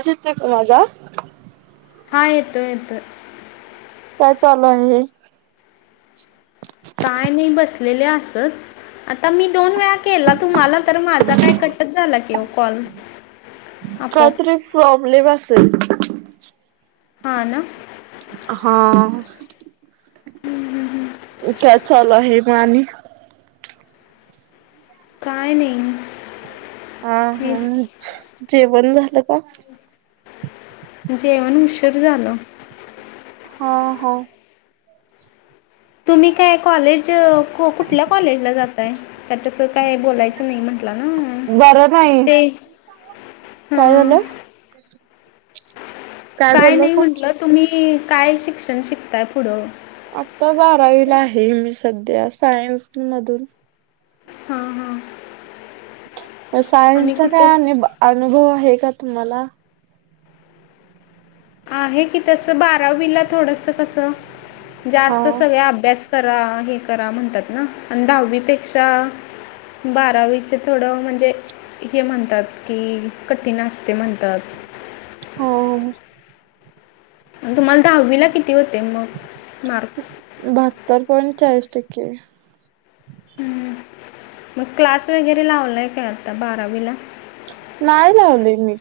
असच एक [unintelligible] हा [unintelligible] काय चालू आहे? काय नि बसलेले आसच. आता मी दोन वेळा केला तुम्हाला तर माझा काय कटच झाला कि ओ कॉल. काय आपोआप तरी फ्रॉक स. हा ना. हा. उ का चालू आहे मा आणि काय नाही. आ हा हेच जेवण झालं का? जेवण उशीर झालं. हा हा. तुम्ही काय कॉलेज कुठल्या कॉलेजला जाताय? का तसं काय बोलायचं नाही म्हटलं. ना बरं नाही. ते काय हां झालं? काय नाही म्हंटलं तुम्ही काय शिक्षण शिकताय पुढं? आता बारावीला आहे मी सध्या सायन्स मधून हां हां आणि सायन्सचा कुठे काय अु अनुभव आहे का तुम्हाला? आहे की तस बारावीला थोडस कस हा. जास्त सगळ अभ्यास करा हे करा म्हणतात ना आणि दहावीपेक्षा बारावीच थोडं म्हणजे हे म्हणतात की कठीणस्ते म्हणतात हो तुम्हाला दहावीला किती होते मग? मार्क बहात्तर पॉइंट चाळीस टके हम्म मग क्लास वगैरे लावलाय का आता बारावीला? नाही लावले मी.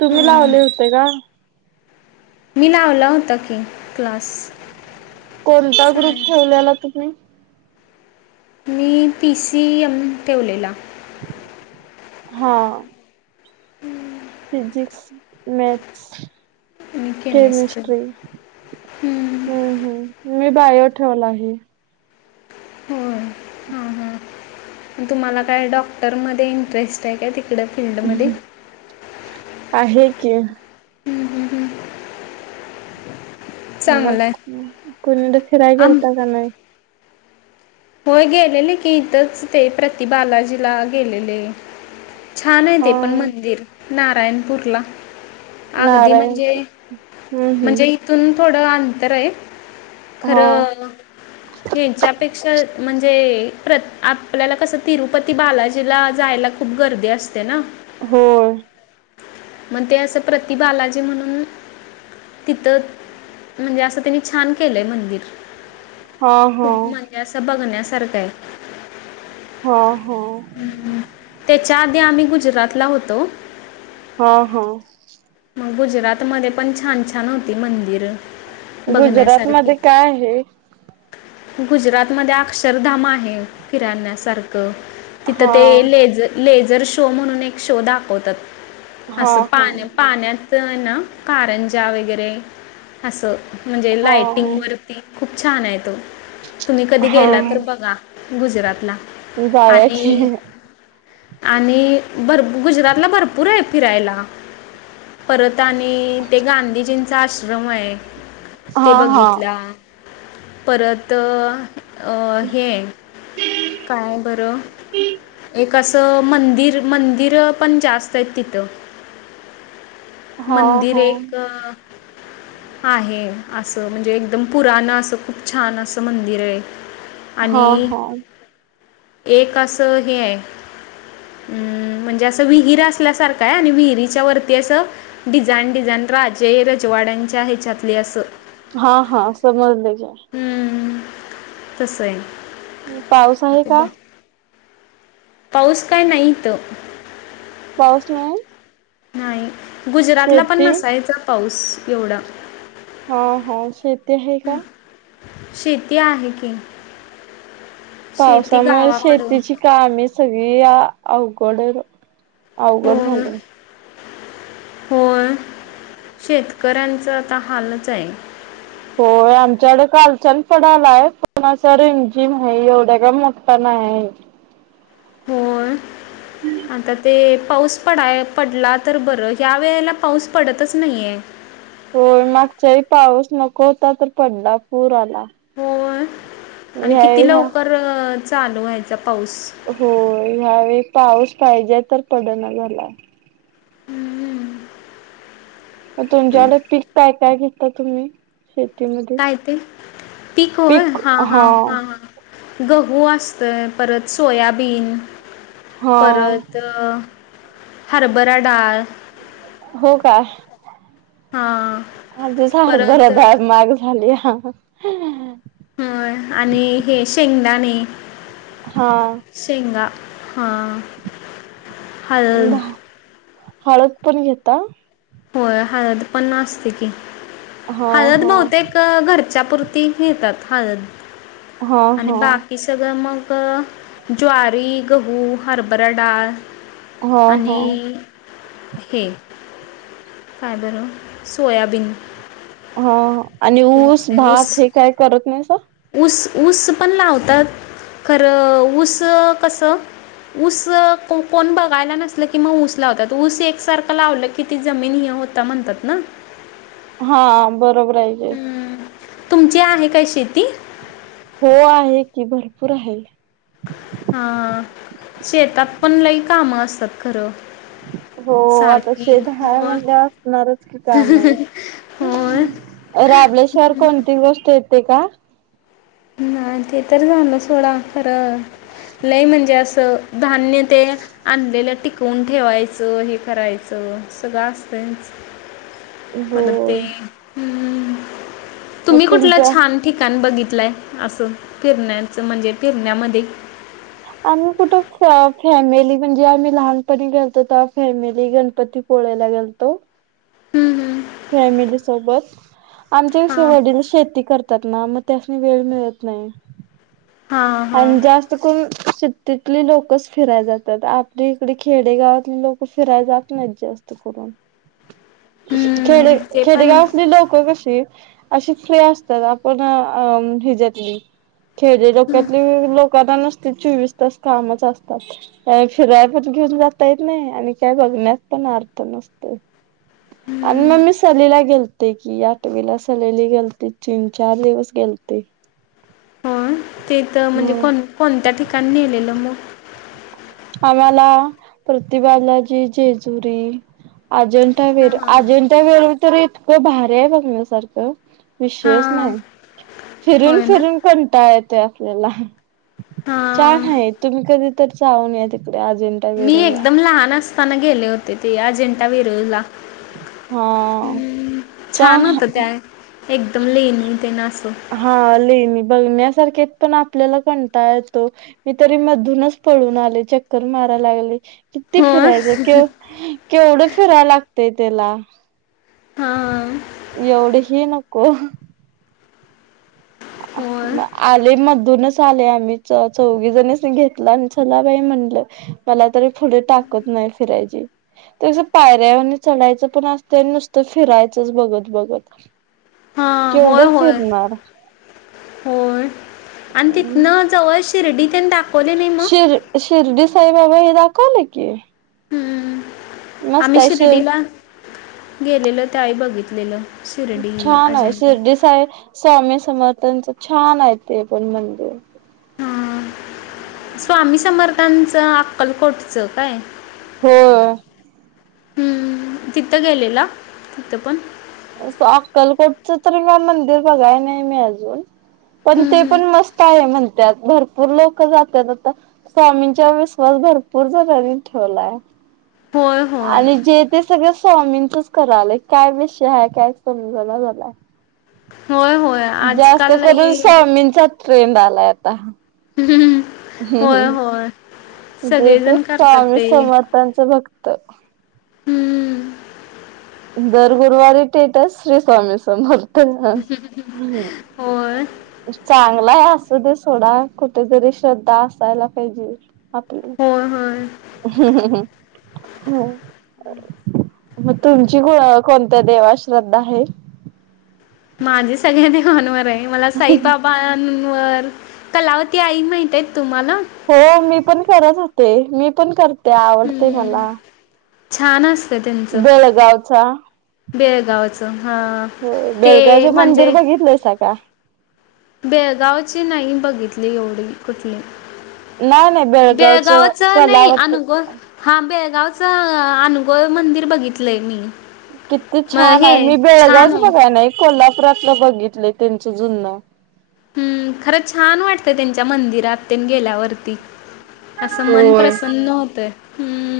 तुम्ही हं. लावले होते का? मी लावला होता की क्लास कोणता ग्रुप साय ठेवलेला तुम्ही? मी पी सी एम ठेवलेला हा हम्म फिजिक्स, मॅथस केमिस्ट्री हं. हम्म हम् म बायो ठेवला आहे होय ह, ह तुम्हाला काय डॉक्टरमध्ये इंटरेस्ट आहे का? त इकड्या फिल्डमध्ये? आहे की मग चांगलं आहे कुणीकड फिराय आम गेलता का नाही? होय गेलेले की, इथंच ते प्रतिबालाजीला गेलेले छान आहे हा ते पण मंदिर नारायणपूरला अगदी नारायण म्हणजे, हम्म म्हणजे हम्म इथून थोडं अंतर आहे हा खरं ह्याच्यापेक्षा ते प्रत आपल्याला कसं तिरुपती बालाजीला जायला खूप गर्दी असते ना? होय मग ते असं प्रति बालाजी म्हणून तिथं म्हणजे असं त्यांनी छान केलंय मंदिर. हा हा खूप म्हणजे असं बघण्यासारखं आहे. हो, हो. त्याच्या आधी आम्ही गुजरातला होतो. हा, हा. गुजरातमध्ये पण छान छान होती मंदिर. गुजरात मध्ये काय आहे? गुजरातमध्येध्ये अक्षरधाम आहे फिराण्यासारखं हा तिथं ते लेझ लेझर शो म्हणून एक शो दाखवतात हा, असं हा पाण्या पाण्यात ना कारंजा वगैरे असं म्हणजे हा लाईटिंग वरती खूप छान आहे तो तुम्ही कधी गेला तर बघा गुजरातला जावया की आणि आणि भर गुजरातला भरपूर आहे फिरायला परत आणि ते गांधीजींचा आश्रम हाय हा ते हा बघितला परत अ हे काय बरं एक अस अं मंदिर, मंदिरं पण जास्त आहेत तिथं हा मंदिर हा एकं आहे असं म्हणजे एकदम पुराण असं खूप छान असं मंदिर य हा आणि हा एक असं हे हाय म्हणजे अस विहीर असल्यासारख हाय आणि विहीरीच्या वर ती डिझाइन, डिझाइन राजे रजवाड्यांच्या ह्याच्यातली, असं हा, हा समजलं की हम्म, तसं य पाऊस आहे का. पाऊस काय नाही हीत. पाऊस नाई नाही,,, गुजरातला पण नसायचा पाऊस,,, एवढा. हा हा शेती आहे का. शेती आहे की.. शेती पावसामुळे गावाकडं शेतीची कामे सगळी अवघडऽऽ अवघड होय झालंय. होय,, शेतकऱ्यांचं आता हालचं हाय. होय, आमच्याकडं कालचान पडालाय पणा असं रिंमझीम आय, एवढा काय मोठा नाय. हाय. होय, आता तेऽऽ पाऊस पडाय पडला तर बरं,, ह्या वेळेला पाऊस पडतच नाही येय. होय, मागच्यावेळी पाऊस नको होता तर पडला, पूर आला. होय, आणि ह्या किती ह्या लवकर अंऽऽ चालू व्हायचा पाऊस. होय, ह्यावेळी पाऊस पाहिजे तर पडना झालाय. हम्मम्म तुमच्याकडं पिक काय, काय घेताय तुम्ही. शेतीमध्ये काय ते,, पीक वय,,, हा हा हा हा गऽऽ हू असतोय, परत सोयाबीन, हा परतऽऽ हरभरा डाळ. हो काय. हां आधिच हरभरा परत डाळ म्हाग झालीयाऽऽ होय,, आणि हे शेंगदाणे,,, हा शेंगा. हा, हल. हळद पण घेता. होय, हळद पण असते की,, हा हळद हा बहुतेकं घरऽऽ च्यापुरती घेतात हळद,, हा आणि हा बाकी सगळं मगऽऽ मगं,, ज्वारी, गहू, हरभरा डाळ हा हा आणि,, हे‌. काय बरं,,,, सोयाबीन. हो,,, आणि ते ऊस,, असते भात ऊस हे काय करत नाहीस. ऊस,,, ऊस पण लावतात,,, खरं,, ऊस कसं.. ऊस क कोण बघायला नसल की मग ऊस लावतात ऊस एकसारखं लावलं की ती जमीन ये होत म्हणतात ना हा बरोबर आहे हम्म. तुमची आहे काय शेती हो आहे की भरपूर आहे हा शेतात पण लई कामं असतात खरं हो आता सारखी शेत हय होय म्हणल्यावर असणारच की काम होय आह राबळेश्वर कोणती गोष्ट येते का नाही ते तर झाल सोडा खरं लय म्हणजे असं धान्य ते आणलेलं टिकवून ठेवायचं हे करायचं सगळं असत प ते हो ह् मग तुम्ही कुठला तुमच्या छान ठिकाण बघितलाय असं फिरण्याचं म्हणजे फिरण्यामध्ये आम्ही कुठ फॅ फॅमिली म्हणजे आम्ही लहानपणी गेलतो तवा फॅमिली गेलतो पोळयला गेलतो हम् हम्म फॅमिली सोबत आमचे कसं हां वडील शेती करत. त्यात ना मग त्यास्नी वेळ मिळत नाही. हां हां आणि जास्त करून शरातली लोकचं फिराय जात्यात आपली इकडे खेडेगावातली लोक फिराय जात नाहीत जास्त. हम्म, खेडे ते पण खेडेगावातली लोक कशी अशी फ्री असतात आपण अम अ ह्याज्यातली खेडे. लोकांना नुसतं चोवीस तास कामच असतात काय फिराय कुठं घिऊन जाता येत नाही. आणि काय बघण्यात पण अर्थ नसतय. आणि मग मी सलीला गेलतो की आठवीला सलीली गेलते तीन चार दिवस गेलते. ते. तिथं म्हणजे कोण कोणत्या ठिकाणी नेलेलं मग आम्हाला प्रतिभाला जी जेजुरी. अजंठा हां वर हां अजंठा वर तर इतकं भार आहे बघण्यासारखं. विषयच हां नाही फिरून होय ना फिरून कंटाळा येतोय आपल्याला छान हां हाय तुम्ही कधी तर जाऊन या तिकडे आज. मी एकदम लहान असताना गेले होते ते अजिंठा वेरूळ ला. हा. हम् छान होत त्या एकदम लेणी तेन असं. हा लेणी बघण्यासारखेत पण आपल्याला कंटाळा येतोय मी तरी मधूनच पळून आले चक्कर मार मला बोलली की किती हो फिराय केवढं फिराय लागतंय त्यला हा. यु नको. होय आले मधूनच आले आम्ही च चौघीजनीसनी घेतलं आणि चला बाई. मला तर पुढे ताकत नाही फिरायची त्यास पायऱ्यावर न चढायचं ते न तर नुसतं फिरायचंच बघत बघत हां होय केवढं होय फिरणार. होय आणि तिथनं जवळ शिर्डीाव. शिर शिरडी साईबाबा हे दाकवल कि हम्म. आम्ही शिर्डीला गेलेलो त्यावेळी बघितलेल. छान आहे शिर्डी साहेब स्वामी समर्थानच छान आहे ते पण मंदिर. हां स्वामी समर्थांचं अक्कलकोटचं काय? हो. हम्म तिथं गेलेला तिथं पण. अस अक्कलकोटच तरी म मंदिर बघाय नाही मी अजून पण हम्म, ते हम्म. पण मस्त आहे म्हण. त्यात भरपूर लोक जातात आता स्वामींचा विश्वास भरपूर जणारनी ठेवलाय. होय, होय. आणि जे ते सगळं स्वामींचच करालंय काय विषय ह काय समजला झालाय. होय, होय. जास्त आजकाल करून लई सवामींचा ट्रेंड आलाय आता. ह् होय हम्म होय. जे ते सगळेजण करतात स्वामी ते. समर्थांचं भक्त. हम्म. दर गुरुवारी थेट श्री स्वामी समोर ह होय. चांग. ला अस दे सोडा कुठे जरी श्रद्धा असायला पाहिजे आपल्या होय, होय. हम्म हम् हम् ह म. कोणत्या देवाश्रद्धा आहे. माझे सग्यांनी माांवर आहे मला साईबाबा कलावती आई माहितय तुम्हाला? हो मी पण करत होते मी पण करते आवडतय हम्म. मला छान अस बेळगावचा बेळगावच हा हो ते बेळगावचं मंदिर म्हणजे बघितलंयसा का? बेळगावची नाही बघितली एवढी कुठली नाही नाही बेळगावच नाही कलावत अनुग हा बेळगा गावचं अनुगोव मंदिर बघितलं आहे मी किती मग छान आहे हे मी छान बेळगावच आहे बघाय नाही कोल्हापूर [inaudible] बघितलंय त्यांच जुन हम्म खरं छान वाटतंय त्यांच्या मंदिराततेन गेल्यावरती असं मन होय. प्रसन्न होतंय हम्